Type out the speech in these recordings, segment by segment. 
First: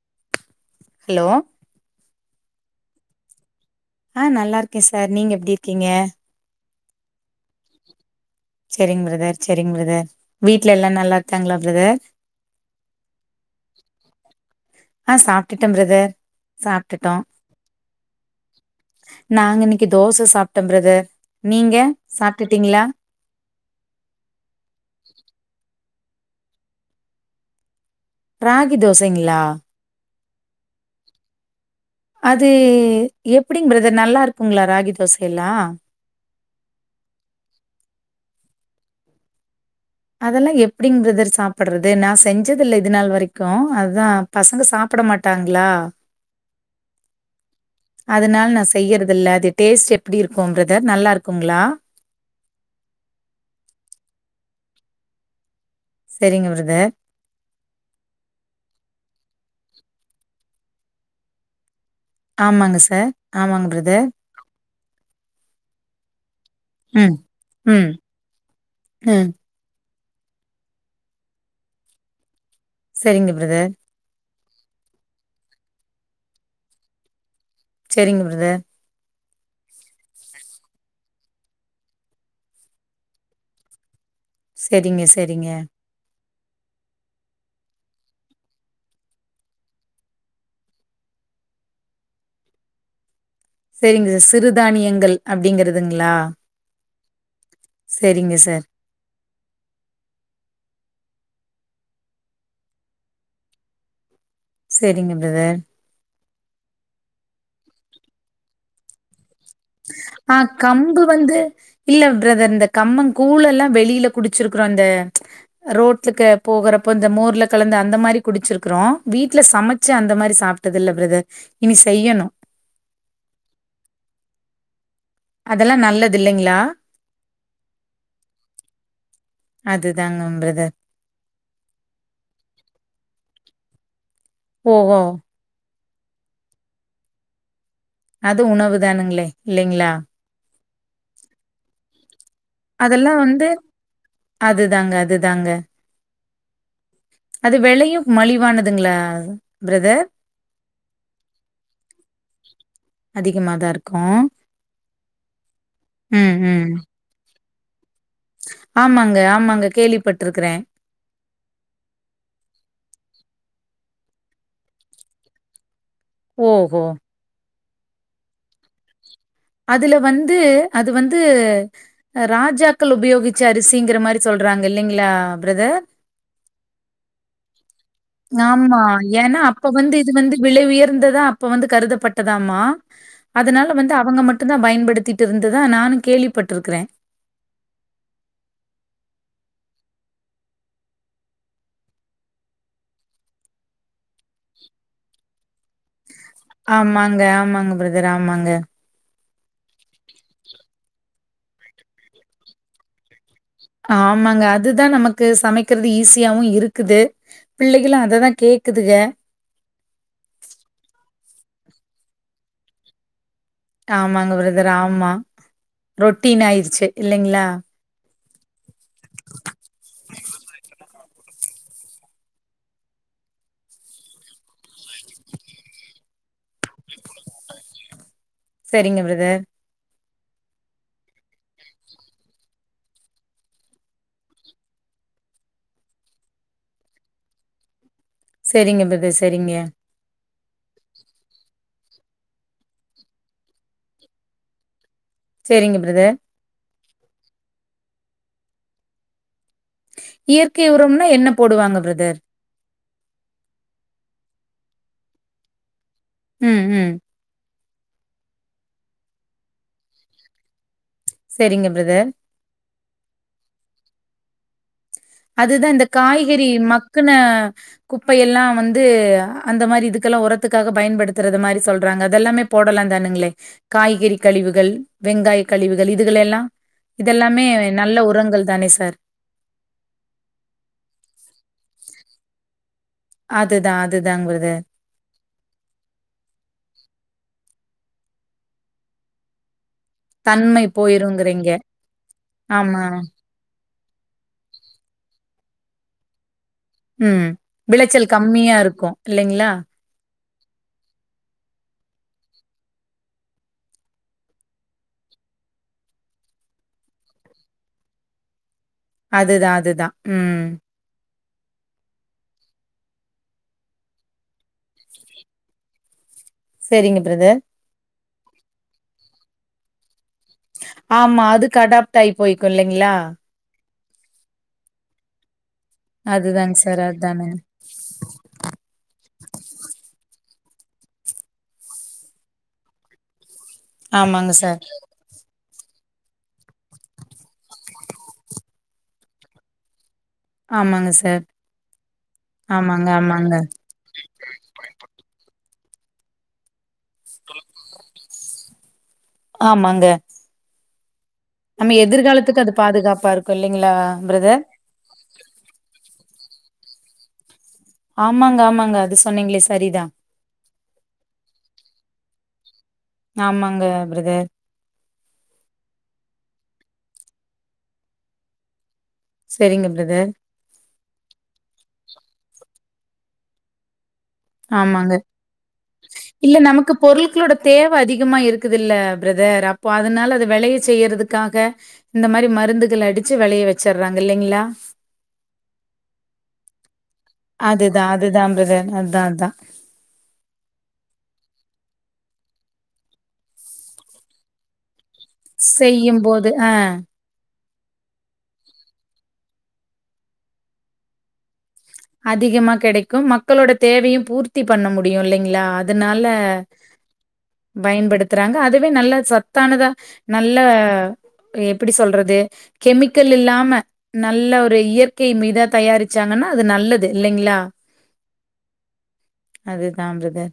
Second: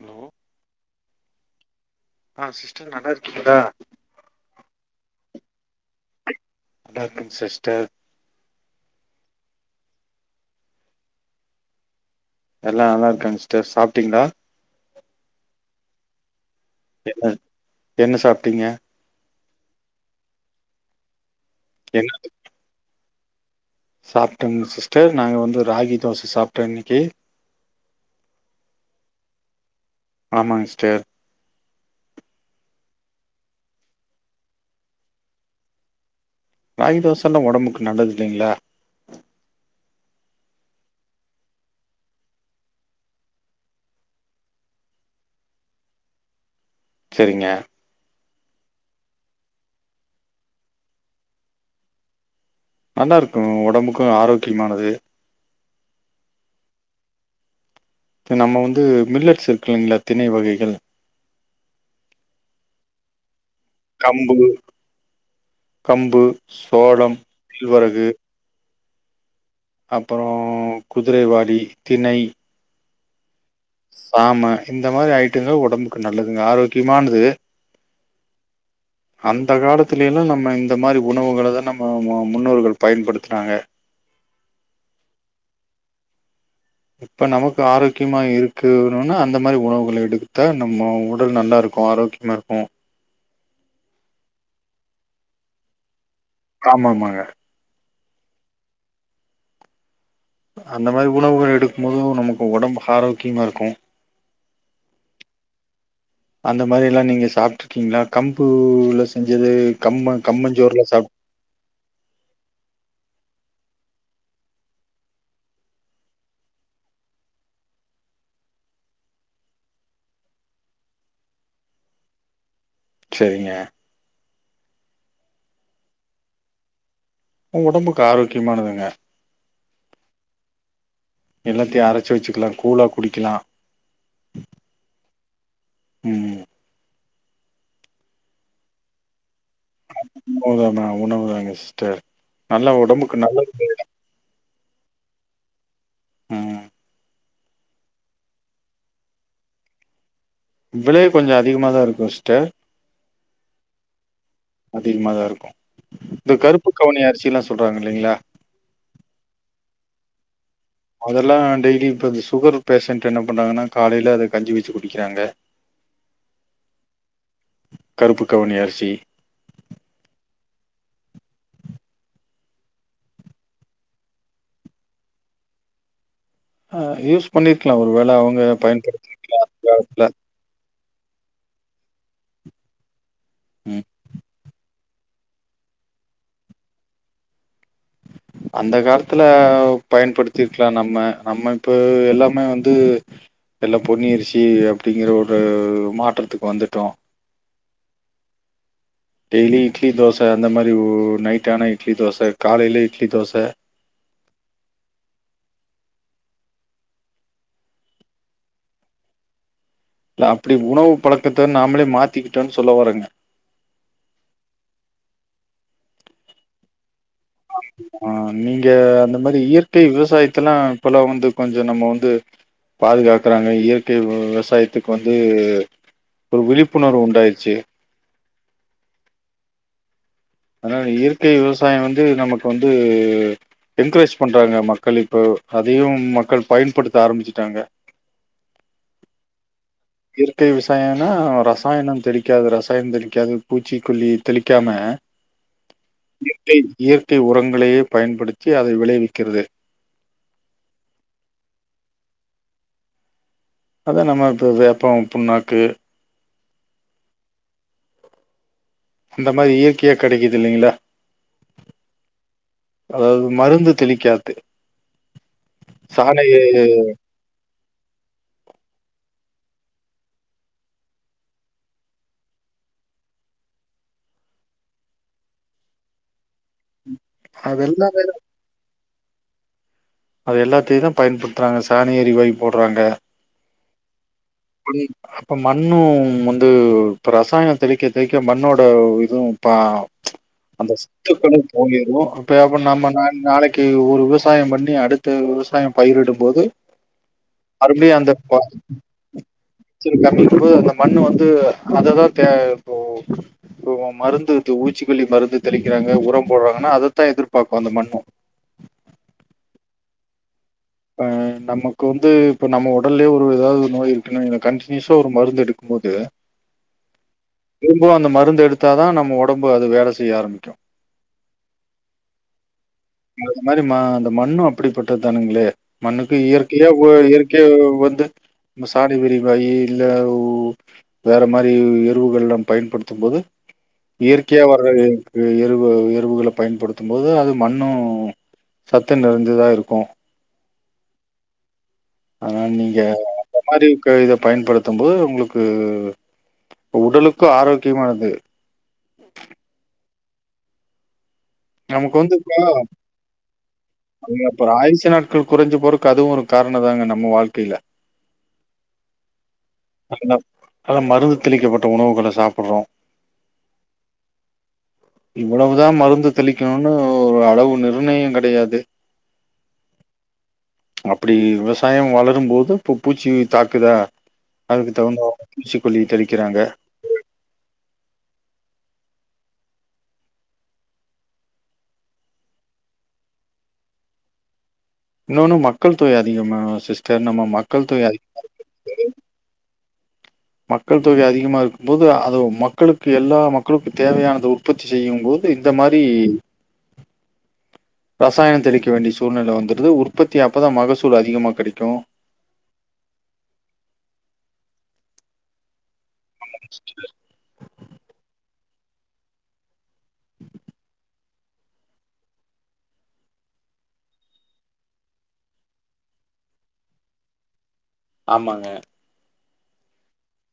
Hello hello ஆ sister நல்லா இருக்கிங்ளா ஆ நல்லா இருக்கே சார் நீங்க எப்டி இருக்கீங்க நல்லாருக்கங் சிஸ்டர் சேரிங் பிரதர், சேரிங் பிரதர் வீட்ல எல்லா நல்லா இருக்காங்ளா பிரதர் எல்லா நல்லா இருக்காங்க சிஸ்டர், சாப்டீங்ளா? ஆ, சாப்ட்டுட்ட பிரதர் சாப்ட்டுட்டோ என்ன என்ன சாப்டீங்க? நாங்க இன்னைக்கு தோச சாப்டோம் பிரதர், நீங்க சாப்டுட்டீங்ளா? சாப்டங் சிஸ்டர், நாங்க வந்து ராகி தோச சாப்டோ இன்னிக்கு ராகி தோசைங்களா ஆமாங் சிஸ்டர் அது எப்டிங் பிரதர் நல்லா இருக்குங்ளா ராகி தோசயெல்லா ராகி தோசல்லா ஒடம்புக்கு நல்லது இல்லைங்ளா அதெல்லா எப்டிங் பிரதர் சாப்புட்றது நா செஞ்சது இல்ல இது நாள் வரைக்கு அதா பசங்க சாப்ட மாட்டாங்ளா சரிங்க அதனால நா செய்யறதில்ல அது டேஸ்ட் எப்டி இருக்கு பிரதர் நல்லாருக்குங்ளா நல்லா இருக்கு ஒடம்புக்கு ஆரோக்கியமானது சரிங்க பிரதர் இது நம்ம வந்து மில்லட்ஸ் இருக்கு இல்லைங்களா தினை வகைகள் ஆமாங்க சார் ஆமாங் பிரதர் கம்பு கம்பு சோளம் ம் ம் கேழ்வரகு ம் அப்பறோ குதிரைவாலி தினை சரிங்க பிரதர் ஆமா இந்த மாரி ஐட்டங்க ஒடம்புக்கு நல்லதுங்க ஆரோக்கியமானது செரிங்க பிரதர் அந்த காலத்துலய எல்லா நம்ம இந்த மாரி உணவுகள தா நம்ம முன்னோர்கள் பயன்படுத்துனாங்க செரிங்க செரிங்க இப்ப நமக்கு ஆரோக்கியமா இருக்கணுன்னா அந்த மாரி உணவுகள எடுத்தா நம்ம உடல் நல்லா இருக்கு ஆரோக்கிய மா இருக்கு செரிங்க சார் சிறுதானியங்கள் அப்டிங்கிறதுங்ளா ஆமா ஆமாங்க செரிங்க சார் அந்த மாரி உணவுகள் எடுக்கும் போது நமக்கு ஒடம்பு ஆரோக்கியமா இருக்கு செரிங்க பிரதர் அந்த மாரி எல்லா நீங்க சாப்டுருக்கீங்களா கம்புல செஞ்சது கம்ம ஆ கம்மஞ்சோறுல கம்பு சாப் வந்து இல்ல பிரதர் இந்த கம்மங் கூழ் எல்லா வெளில குடிச்சிருக்குறோ இந்த ரோட்டுக்கு போகறப்ப இந்த மோர்ல கலந்து அந்த மாரி குடிச்சிருக்குறோ வீட்ல சமச்சி அந்த மாரி சாப் ட்டது இல்ல பிரதர் இனி செய்யணு செரிங்க அதெல்லா நல்லது இல்லைங்ளா ஒடம்புக்கு ஆரோக்கியமானதுங்க அதுதாங்க பிரதர் எல்லாத்தயு அரச்சி வச்சுக்கலா கூழா குடிக்கலா ஓ ஓ ம் அது உணவு தானுங்களே இல்லைங்களா உண்ம தான உணவுதாங்க சிஸ்டர் நல்லா அதெல்லா ஒடம்புக்கு வந்து நல்லது அதுதாங்க அதுதாங்க ம் அது வெளையு மலிவானதுங்களா பிரதர் விலை கொஞ்சோ அதிகமாதா இருக்கு சிஸ்டர் அதிகமாக அதிகமாதா இருக்கு ம், இந்த ம். கருப்பு கவணி அரிசில்லா சொல்றாங்க இல்லைங்களா ஆமாங்க ஆமாங்க கேள்விப்பட்டட்டுருக்குறே அதெல்லா டெய்லி இப்ப இந்த சுகர் பேஷண்ட் என்ன பண்றாங்கன்னா காலேல அத கஞ்சி வச்சு குடிக்கிறாங்க ஓஹோ கருப்பு கவணி அரிசி அதுல வந்து அது வந்து ராஜாக்கள் உபயோகிச்ச அரிசிங்கிற மாரி சொல்றாங்க இல்லைங்களா பிரதர் ஆ யூஸ் பண்ணிரு க்கலா ஒரு வேல ஆமா ஏன்னா அப்ப வந்து இது வந்து விலை உயர்ந்ததா அப்ப வந்து கருதப்பட்டதாமா அதனால ம். வந்து அவங்க மட்டுந்தா பயன்படுத்தி இருந்ததா நானு கேள்விப்பட்டுருக்கிறே அந்த காலத்துல பயன்படுத்திருக்கலா நம்ம நம்ம இப்ப எல்லாமே வந்து எல்லா பொன்னி அரிசி அப்டிங்கிற ஒரு மாற்றத்துக்கு வந்துட்டோம். ஆமாங்க ஆமாங்க பிரதர் ஆமாங்க டெய்லி இட்லி தோச அந்த மாரி ஒரு நைட் ஆனா இட்லி தோச காலேல இட்லி தோச ஆமாங்க அதுதா நமக்கு சமைக்கிறது ஈஸியாவு இருக்குது பிள்ளைகளு அததா கேக்குதுக இல்ல அப்டி உணவு பழக்கத்த நாமளே மாத்திக்கிட்டோன்னு சொல்ல வர்றேங்க ஆமாங்க பிரதர் ஆமா ரொட்டின் ஆயிருச்சி இல்லைங்ளா ஆ நீங்க அந்த மாரி இயற்கை விவசாயத்தெல்லா இப்பெல்லா வந்து கொஞ்ச நம்ம வந்து பாதுகாக்கறாங்க இயற்கை வெ விவசாயத்க்கு வந்து ஒரு விழிப்புணர்வு உண்டாயிர்ச்சி செரிங்க பிரதர் அதனால இயற்கை விவசாய வந்து நமக்கு வந்து என்கரேஜ் பண்றாங்க மக்கள் இப்போ அதையு மக்கள் பயன்படுத்த ஆரம்பிச்சிட்டாங்க சேரிங்க பிரதர் சேரிங்க இயற்கை விசாயனா ரசாயனம் தெளிக்காத ரசாயன தெளிக்காத பூச்சிக்கொல்லி தெளிக்காம சேரிங்க பிரதர் இயற்கை இயற்கை உரங்களையே பயன்படுத்தி அதை விளைவிக்கிறது இயற்கை உரம்னா என்ன போடுவாங்க பிரதர் அதா நம்ம இப்ப இது போம் புண்ணாக்கு ம் ம் அந்த மாரி இயற்கையா கெடைக்கிது இல்லைங்களா செரிங்க பிரதர் அதாவது மருந்து தெளிக்காது அதுதா இந்த சாணை காய்கறி மக்குன குப்பையெல்லா வந்து அந்த மாரி இதுக்கெல்லா ஓரத்துக்காக பயன்படுத்துறது மாரி சொல்றாங்க அதெல்லாமே போடலா தானுங்ளே காய்கறி கழிவுகள் வெங்காய கழிவுகள் இதுகள எல்லா இதெல்லாமே அதெல்லாம் நல்ல உரங்கள் தானே சார் அது எல்லாத்தியு தா பயன்படுத்துறாங்க சணா ஏரி வாயு போட்றாங்க அதுதா அதுதாங் பிரதர் புடி இப்ப மண்ணு வந்து இப்ப ரசாயன தெளிக்க தெளிக்க மண்ணோட இதுவு பா தன்மை அந்த சத்துக்களு போயிருங்கிறீங்க. தூங்கிரு அப்ப அப்ப ஆமா. நம்ம நா நாளைக் கு ஒரு விவசாய பண்ணி அடுத்த விவசாய பயிரிடும் போது ம் விளச்சல் கம்மியா இருக்கு இல்லைங்ளா சிரு கம்மிப்பு அந்த மண்ணு வந்து அததா தே இப்போ இப்ப ஒ மருந்து து ஊச்சிக்கொல்லி மருந்து தெளிக்கிறங்க உரம் போடுறாங்கனா அதத்தா எதிர்பாக்கு அந்த மண்ணு அதுதா அதுதா ம் இப்ப நமக்கு வந்து இப்போ நம்ம உடல்லயே ஒரு ஏதாவது நோய் இருக்குன்னு இல்ல கன்டினியூஸா ஒரு மருந்து எடுக்கு போது செரிங்க பிரதர் திரும்பவு அந்த மருந்து எடுத்தா தா நம்ம ஒடம்பு அது வேல ஆமா அதுக் ஆடாப்ட் ஆயி போய்க்கு இல்லைங்ளா இந்த மாரி ம அந்த மண்ணு அப்டிப் பட்டது தானுங்ளே மண்ணுக்கு அதுதாங்க இயற்கையா சார், வொ அதானங்க. இயற்கைய வந்து நம்ம சாண வெறிவாய் இல்ல வேற மாரி எருவுகள்லா பயன்படுத்தும் போது ஆமாங்க இயற்கையா சார். வர்றது எருவு எருவுகள பயன்படுத்தும் போது அது மண்ணு சத்து நெறஞ்சதா இருக்கு ஆமாங்க சார் ஆனா நீங்க ஆமாங்க, ஆமாங்க. அந்த மாரி க இத பயன்படுத்தும் போது உங்களுக்கு இப்ப உடலுக்கு ஆரோக்கியமானது ஆமாங்க நம்ம நமக்கு வந்து எதிர்காலத்துக்கு இப்ப அது பாதுகாப்பா இருக்கும் இல்லைங்களா நீங்க பிரதர்? அப்பற ஆயி்சு நா கு குறஞ்சி போறக்கு அதுவு ஒரு காரண தாங்க நம்ம வாழ்க்கையில ஆமாங்க ஆமாங்க அது சொன்னீங்ளே சரிதா அதுலா அதா மருந்து தெளிக்கப்பட்ட உணவுகள சாப்புறோ ஆமாங்க பிரதர் இவ்வளவுதா மருந்து தெளிக்கனுனு ஒரு அளவு நிர்ணய கெடையாது செரிங்க பிரதர் அப்டி விவசாயம் வளரும் போது பு பூச்சி தாக்குதா அதுக்கு ஆமாங்க. தகுந்த பூச்சிகொல்லி தெளிக்கிறாங்க பொருள்குளோட தேவ அதிகமா இருக்குதுல்ல பிரதர் அப்போ அதுனால அத வெளைய செய்யறதுக்காக இந்த மாரி மருந்துகள் அடிச்சு வெளைய வச்சுறாங்க இல்லைங்ளா இன்னொன்னு மக்கள் தொகை அதிகமா சிஸ்டர் நம்ம மக்கள் தொகை அதி [inaudible] அதா மக்கள் தொகை அதிகமா இருக்கும்போது அது மக்களுக்கு எல்லா மக்களுக்கு தேவையானது உற்பத்தி செய்யும் போ து இந்த மாரி செய்யும்போது அ ரசாயோ தெளிக்க வேண்டிய சூழ்நெல வந்துடுது உற்பத்தி அப்பதா மகசூல் அதிகமா கெடைக்கு அதிகமா கெடைக்கும் மக்களோட தேவையு பூர்த்தி பண்ண முடியு இல்லைங்ளா அதுனால அ பயன்படுத்துறாங்க அதுவே நல்ல சத்தானதா நல்ல எப்டி சொல்றது கெமிக்கல் இல்லாம நல்ல ஒரு இயற்கை மீதா தயாரிச்சாங்கனா அது நல்லது இல்லைங்ளா ஆமாங்க அதுதா பிரதர்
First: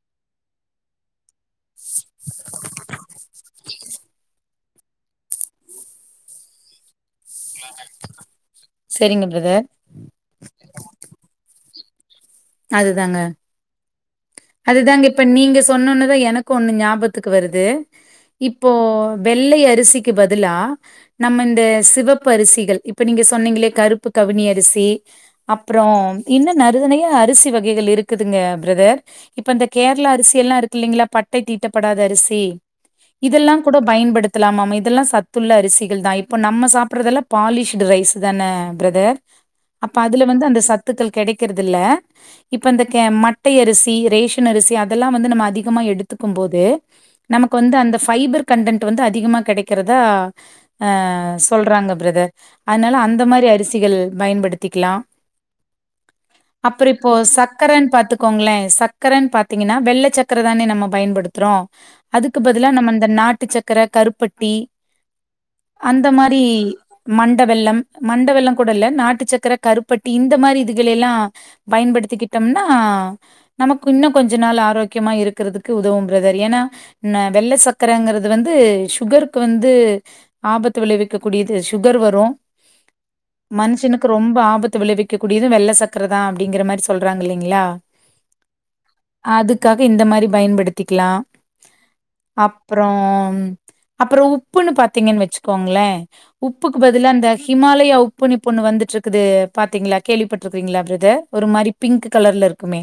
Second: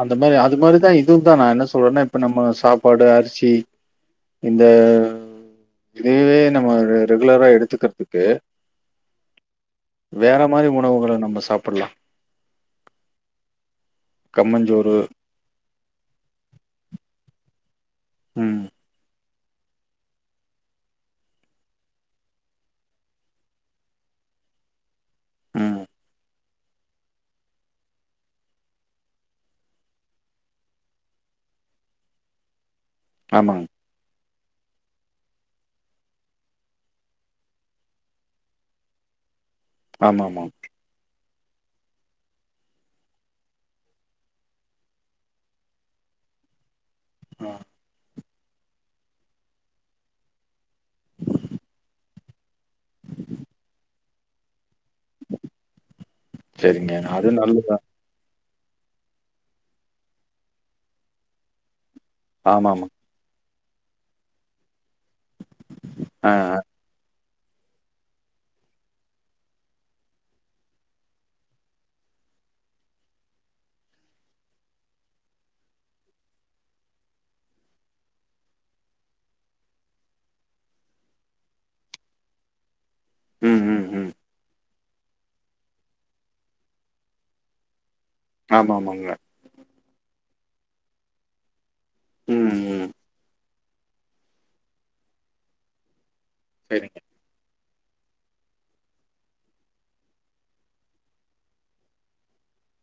அந்த மாரி அது மாரிதா இதுவுந்தா நா என்ன சொல்றேனா இப்ப நம்ம சாப்பாடு அரிசி இந்த இதுவே நம்ம ஒரு ரெகுலரா எடுத்துக்கிற்துக்கு சரிங்க பிரதர். வேற மாரி உணவுகள நம்ம சாப்புட்லா அதுதாங்க கம்மஞ்சோறு அதுதாங்க இப் ப நீங்க சொன்னுன்னுதா எனக்கு ஒன்னு ஞாபத்துக்கு வருது ம் இப்போ வெள்ளை அரிசிக்கு பதிலா நம்ம இந்த சிவப்பு அரிசிகள் இப்போ நீங்க சொன்னீங்ளே கருப்பு கவினி அரிசி ம் அப்புறம் இன்னு நருதனையா அரிசி வகைகள் இருக்குதுங்க பிரதர் இப்ப இந்த கேர்ளா அரிசி எல்லா இருக்கு இல்லைங்கிளா பட்டை தீட்டப்படாத அரிசி இதெல்லாங் ஆமாங்க கூடோ பயன்படுத்தலாமாமே இதெல்லா சத்துள்ள அரிசிகள் தா இப்போ நம்ம சாப்புட்றதெல்லா பாலிஷிடு ரைஸு தான பிரதர் உம் அப்ப அதுல வந்து அந்த சத்துக்கள் கெடைக்கருதில்ல இப்ப இந்த கே மட்டை அரிசி ரேஷன் அரிசி அதெல்லா வந்து நம்ம அதிகமா எடுத்துக்கும்போது ஆ, நமக்கு வந்து அந்த ஃபைபர் கன்டன்ட் வந்து அதிகுமா கெடைக்கிறதா அ சொல்றாங்க பிரதர் அதுனால அந்த மாரி அரிசிகள் பயன்படுத்திக்கிலா புறு சரிங்க இப்போ அது நல்லதுதா சக்கரன் பாத்து கோங்ளே சக்கரன் பாத்தீங்கினா வெள்ள சக்கர தானே நம்ம பயன்படுத்றோ அதுக்கு பதிலா ஆமா ஆமா நம்ம இந்த நாட்டு சக்கர கருப்பட்டி அந்த ஆ மாரி ஆ மண்ட வெல்லம் மண்ட வெல்லொ கூட இல்ல நாட்டு சக்கர கருப்பட்டி இந்த மாரி இதுகள் எல்லா பயன்படுத்திக்கிட்டம்னா நமக்கு இன்னு கொஞ்ச நாள் ஆரோக்கியமா இருக்கிறதுக்கு உதவு பிரதர் ஏனா ந வெள்ள சக்கரங்கறது வந்து சுகருக் வந்து ஆபத்து விளைவிக்க கூடியது சுகரு வரு ம் ம் மன்ஷனுக்கு ம் ரொம்பா ஆபத்து விளைவிக்க கூடியது வெள்ள சக்கரதா அப்டிங்கிற மாரி சொல்றாங் இல்லைங்ளா ஆமா ஆமாங்க அதுக்காக இந்த மாரி பயன்படுத்திகிலா ம் ம் அப்றோம் அப்றோ உப்புன்னு பாத்தீங்கன் வச்சுக்கோங்ளே உப்புக்கு சரிங்க பதிலா இந்த ஹிமாலயா உப்புனு இப்பொன்னு வந்துட்ருக்குது பாத்தீங்ளா கேள்விப்பட்ருக்றீங்ளா பிரதர் ஒரு மாரி பிங்க்கு கலர்ல இருக்குமே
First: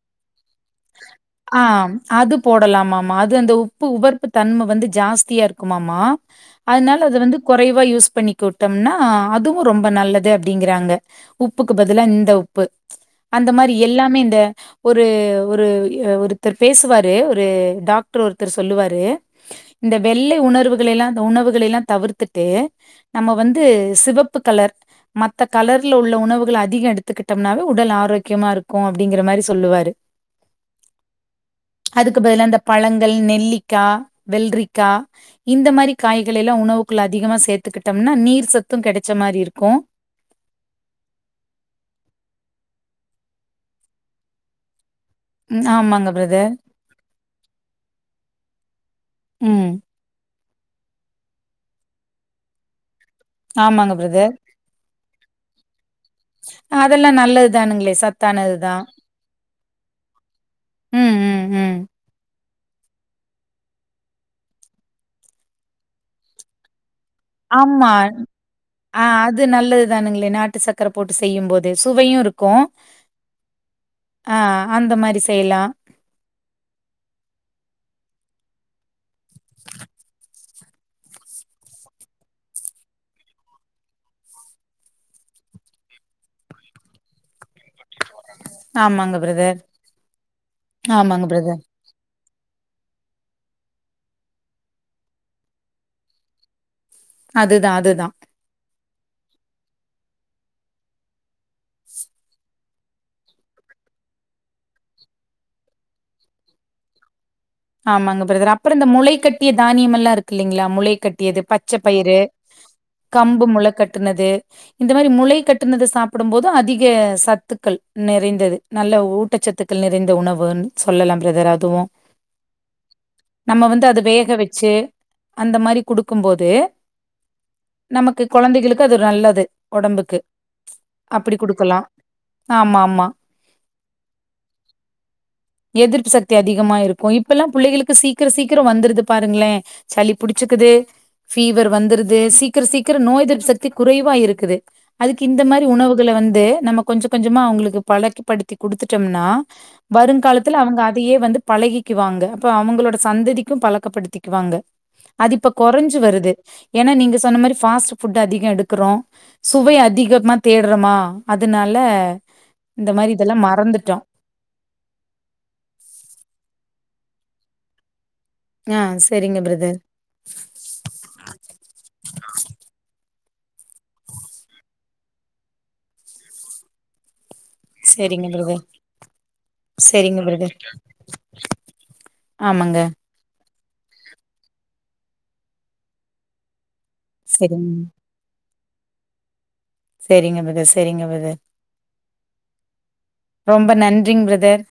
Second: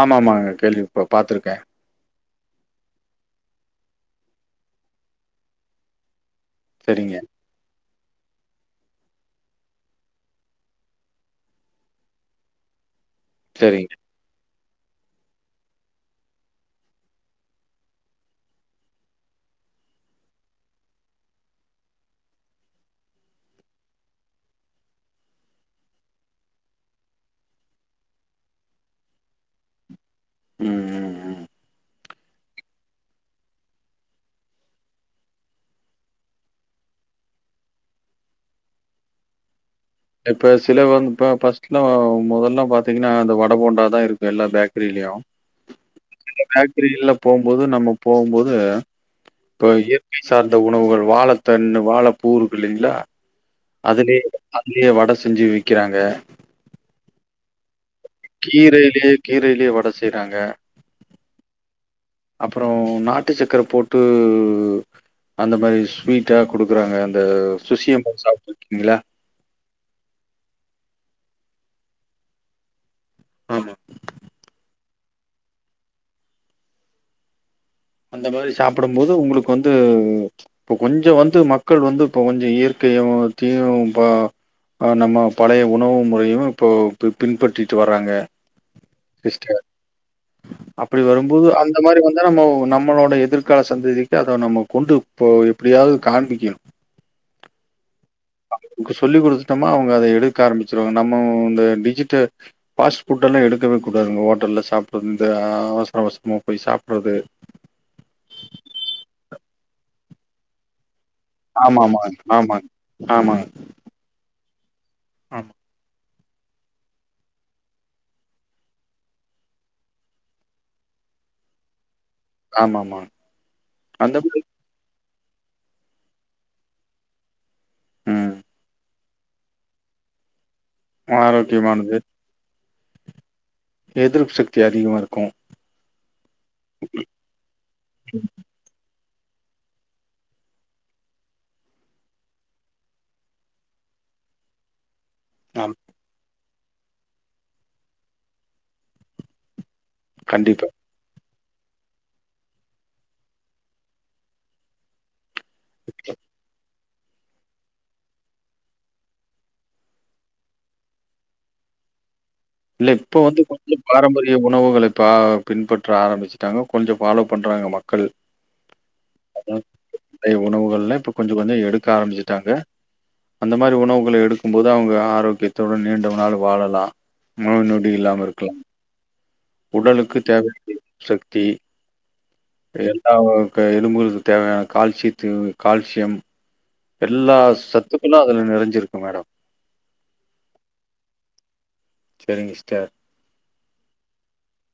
ஆமா ஆமாங்க கேள்வி உப்ப பாத்துருக்கே ஆ அது போடலாமாமா அது அந்த உப்பு உவர்ப்பு தன்ம வந்து ஜாஸ்தியா இருக்குமாமா அதனால சரிங்க அத வந்து கொறைவா யூஸ் பண்ணிக்கிட்டோம்னா அதுவு ரொம்ப நல்லது அப்டிங்கறாங்க உப்புக்கு பதிலா இந்த உப்பு அந்த மாரி சரிங்க எல்லாமே இந்த ஒரு ஒரு எ ஒருத்தர் பேசுவாரு ஒரு டாக்டர் ஒருத்தர் சொல்லுவாரு இந்த வெள்ளை உணர்வுகளை எல்லா அந்த உணவுகளை எல்லா தவிர்த்துட்டு நம்ம வந்து சிவப்பு கலர் மத்த கலர்ல உள்ள உணவுகள் அதிக எடுத்துக்குட் டோம்னாவே உடல் ஆரோக்கியமா இருக்கு அப்டிங்கிற மாரி சொல்லுவாரு ம் ம் ம் அதுக்கு பதிலா இந்த பழங்கள் நெல்லிக்கா வெள்ரிக்கா இந்த மாரி காய்களை எல்லா உணவுக்குள்ள அதிகமா சேர்த்துக்கிட்டம்னா நீர் சத்தும் கெடைச்ச மாரி இருக்கு இப்ப சில வந் இப்ப ஃபர்ஸ்ட்லா மொதல்லா பாத்தீங்கன்னா இந்த வட போண்டா தா இருக்கு எல்லா பேக்ரிலயு ம் ஆமாங்க சில பிரதர். பேக்ரில போம்போது நம்ம போம்போது இப்ப ம் எ [inaudible] சார்ந்த உணவுகள் வாழ தண்ணு வாழப்பூருக்கு இல்லீங்களா ஆமாங்க அதுலயே பிரதர். அதுலயே வட செஞ்சு விக்கிறாங்க ஆ அதெல்லா நல்லது தானுங்களே சத் கீரையிலேயே கீரையிலேயே வட செய்றாங்க ம் ம் ம் அப்புறோ நாட்டு சக்கர போட்டு அந்த மாரி ஸ்வீட் டா குடுக்குறாங்க அந்த ஆமா. சுசிய [inaudible] சாப்ட்டுருக்கீங்களா ஆ அது நல்லது தானுங்களே நாட்டு சக்கர போட்டு செய்யும் போது சுவையு இருக்கு ஆமா. ஆ அந்த மாரி செய்லா அந்த மாரி சாப்புடும் போது உங்களுக்கு வந்து இப்போ கொஞ்ச வந்து மக்கள் வந்து இப்ப கொஞ்ச இயற்கையையு த்தையு ப ஆ நம்ம பழைய உணவு முறையு இப்போ பி பின்பற்றிட்டு வர்றாங்க ஆமாங்க பிரதர். சிஸ்டர் அப்டி ஆமாங்க வரும்போது பிரதர். அந் அந்த மாரி வந்தா நம்மோ நம்மளோட எதிர்கால சந்ததிக்கு அத நம்ம கொண்டு போய் எப்டியாவது காண்பிக்கணு அதுதா அதுதா அவுங்க்கு சொல்லி் குடுத்துட்டோமா அவுங்க அத எடுக்க ஆரம்பிச்சிருவாங்க நம்மோ இந்த டிஜிட்ட ஃபாஸ்ட் ஃபுட்டெல்லா எடுக்கவே கூடாங்க ஹோட்டல்ல சாப்புட்றது இந்த அவசர அவசரமா போய் சாப்புட்றது ஆமாங்க பிரதர் அப்புற இந்த முளைக்கட்டிய தானியம் எல்லா இருக்கு இல்லீங்களா முளைக்கட் டியது பச்ச ஆமாமா. பயிறு ஆமாங்க. கம்பு ஆமாங்க. முளை கட்டுனது இந்த மாரி முளை ஆமா. கட் டுனது சாப்புடும் போது அதிக சத்துக்கள் நிறைந்தது நல்ல ஊட்டச்சத்து கள் நிறைந்த உணவுன் சொல்லலா பிரதர் அதுவு ஆமாமா நம்ம வந்து அத அந்த வேக மாரி வச்சு அந்த மாரி குடுக்கும்போது நமக்கு ம். கொழந்தைகளுக்கு அது ஒரு நல்லது ஒடம்புக்கு அப்டி குடுக்கலா ஆரோக்கியமானது. ஆமா ஆமா எதிர்ப்பு சக்தி அதிகமா இருக்கும். எதிர்ப்பு சக்தி அதிகமா இருக்கு இப்பெல்லா புள்ளைகளுக்கு சீக்கிர சீக் கிரம் வந்துருது பாருங்களே சளி புடிச்சிக்குது ஃபீவர் வந்துருது சீக்கிர சீக்கிர நோய் எதிர்ப்பு சக்தி குறைவா இருக்குது அதுக்கு இந்த மாரி ஆமா. உணவுகள வந்து நம்ம கொஞ்ச கொஞ்சமா அவுங்களுக்கு பழக்கிப்படுத்தி குடுத்துட்டோம்னா வருங்காலத்துல கண்டிப்பா. அவுங்க அதையே வந்து பழகி க்குவாங்க அப்ப அவுங்களோட சந்ததிக்கும் பழக்கப்படுத்திக்குவாங்க அது இப்ப கொறைஞ்சு வருது ஏன்னா நீங்க சொன்ன மாரி ஃபாஸ்ட் ஃபுட் அதிக எடுக்குறோ சுவை அதிகமா தேடுறோமா அதுனால இல்ல இப்போ வந்து கொஞ்ச பாரம்பரிய உணவுகள பா பின்பற்ற ஆரம்பிச்சுட்டாங்க கொஞ்ச ஃபாலோ பண்றாங்க மக்கள் ஆ சரிங்க பிரதர் நெறைய உணவுகள்லா இப்ப கொஞ்ச கொஞ்ச எடுக்க ஆரம்பிச்சுட்டாங்க அந்த மாரி உணவுகள எடுக்கும்போது அவுங்க ஆரோக்கியத்துடன் நீண்ட நாள் வாழலா நோய் நொடில்லாம சரிங்க இருக்கலா பிரதர் உடலுக்கு சரிங்க பிரதர் தேவைக்கு சக்தி ஆமாங்க எல் அ வ க எலும்புகளுக்கு தேவையான கால்சியத்து கால்சியம் எல்லா சரிங்க சத்துக்களு அதுல நெறஞ்சிருக்கு மேடம் சரிங்க ப்ரதர் சரிங்க ப்ரதர் சரிங் ஸ்டர் ரொம்ப நன்றிங் ப்ரதர்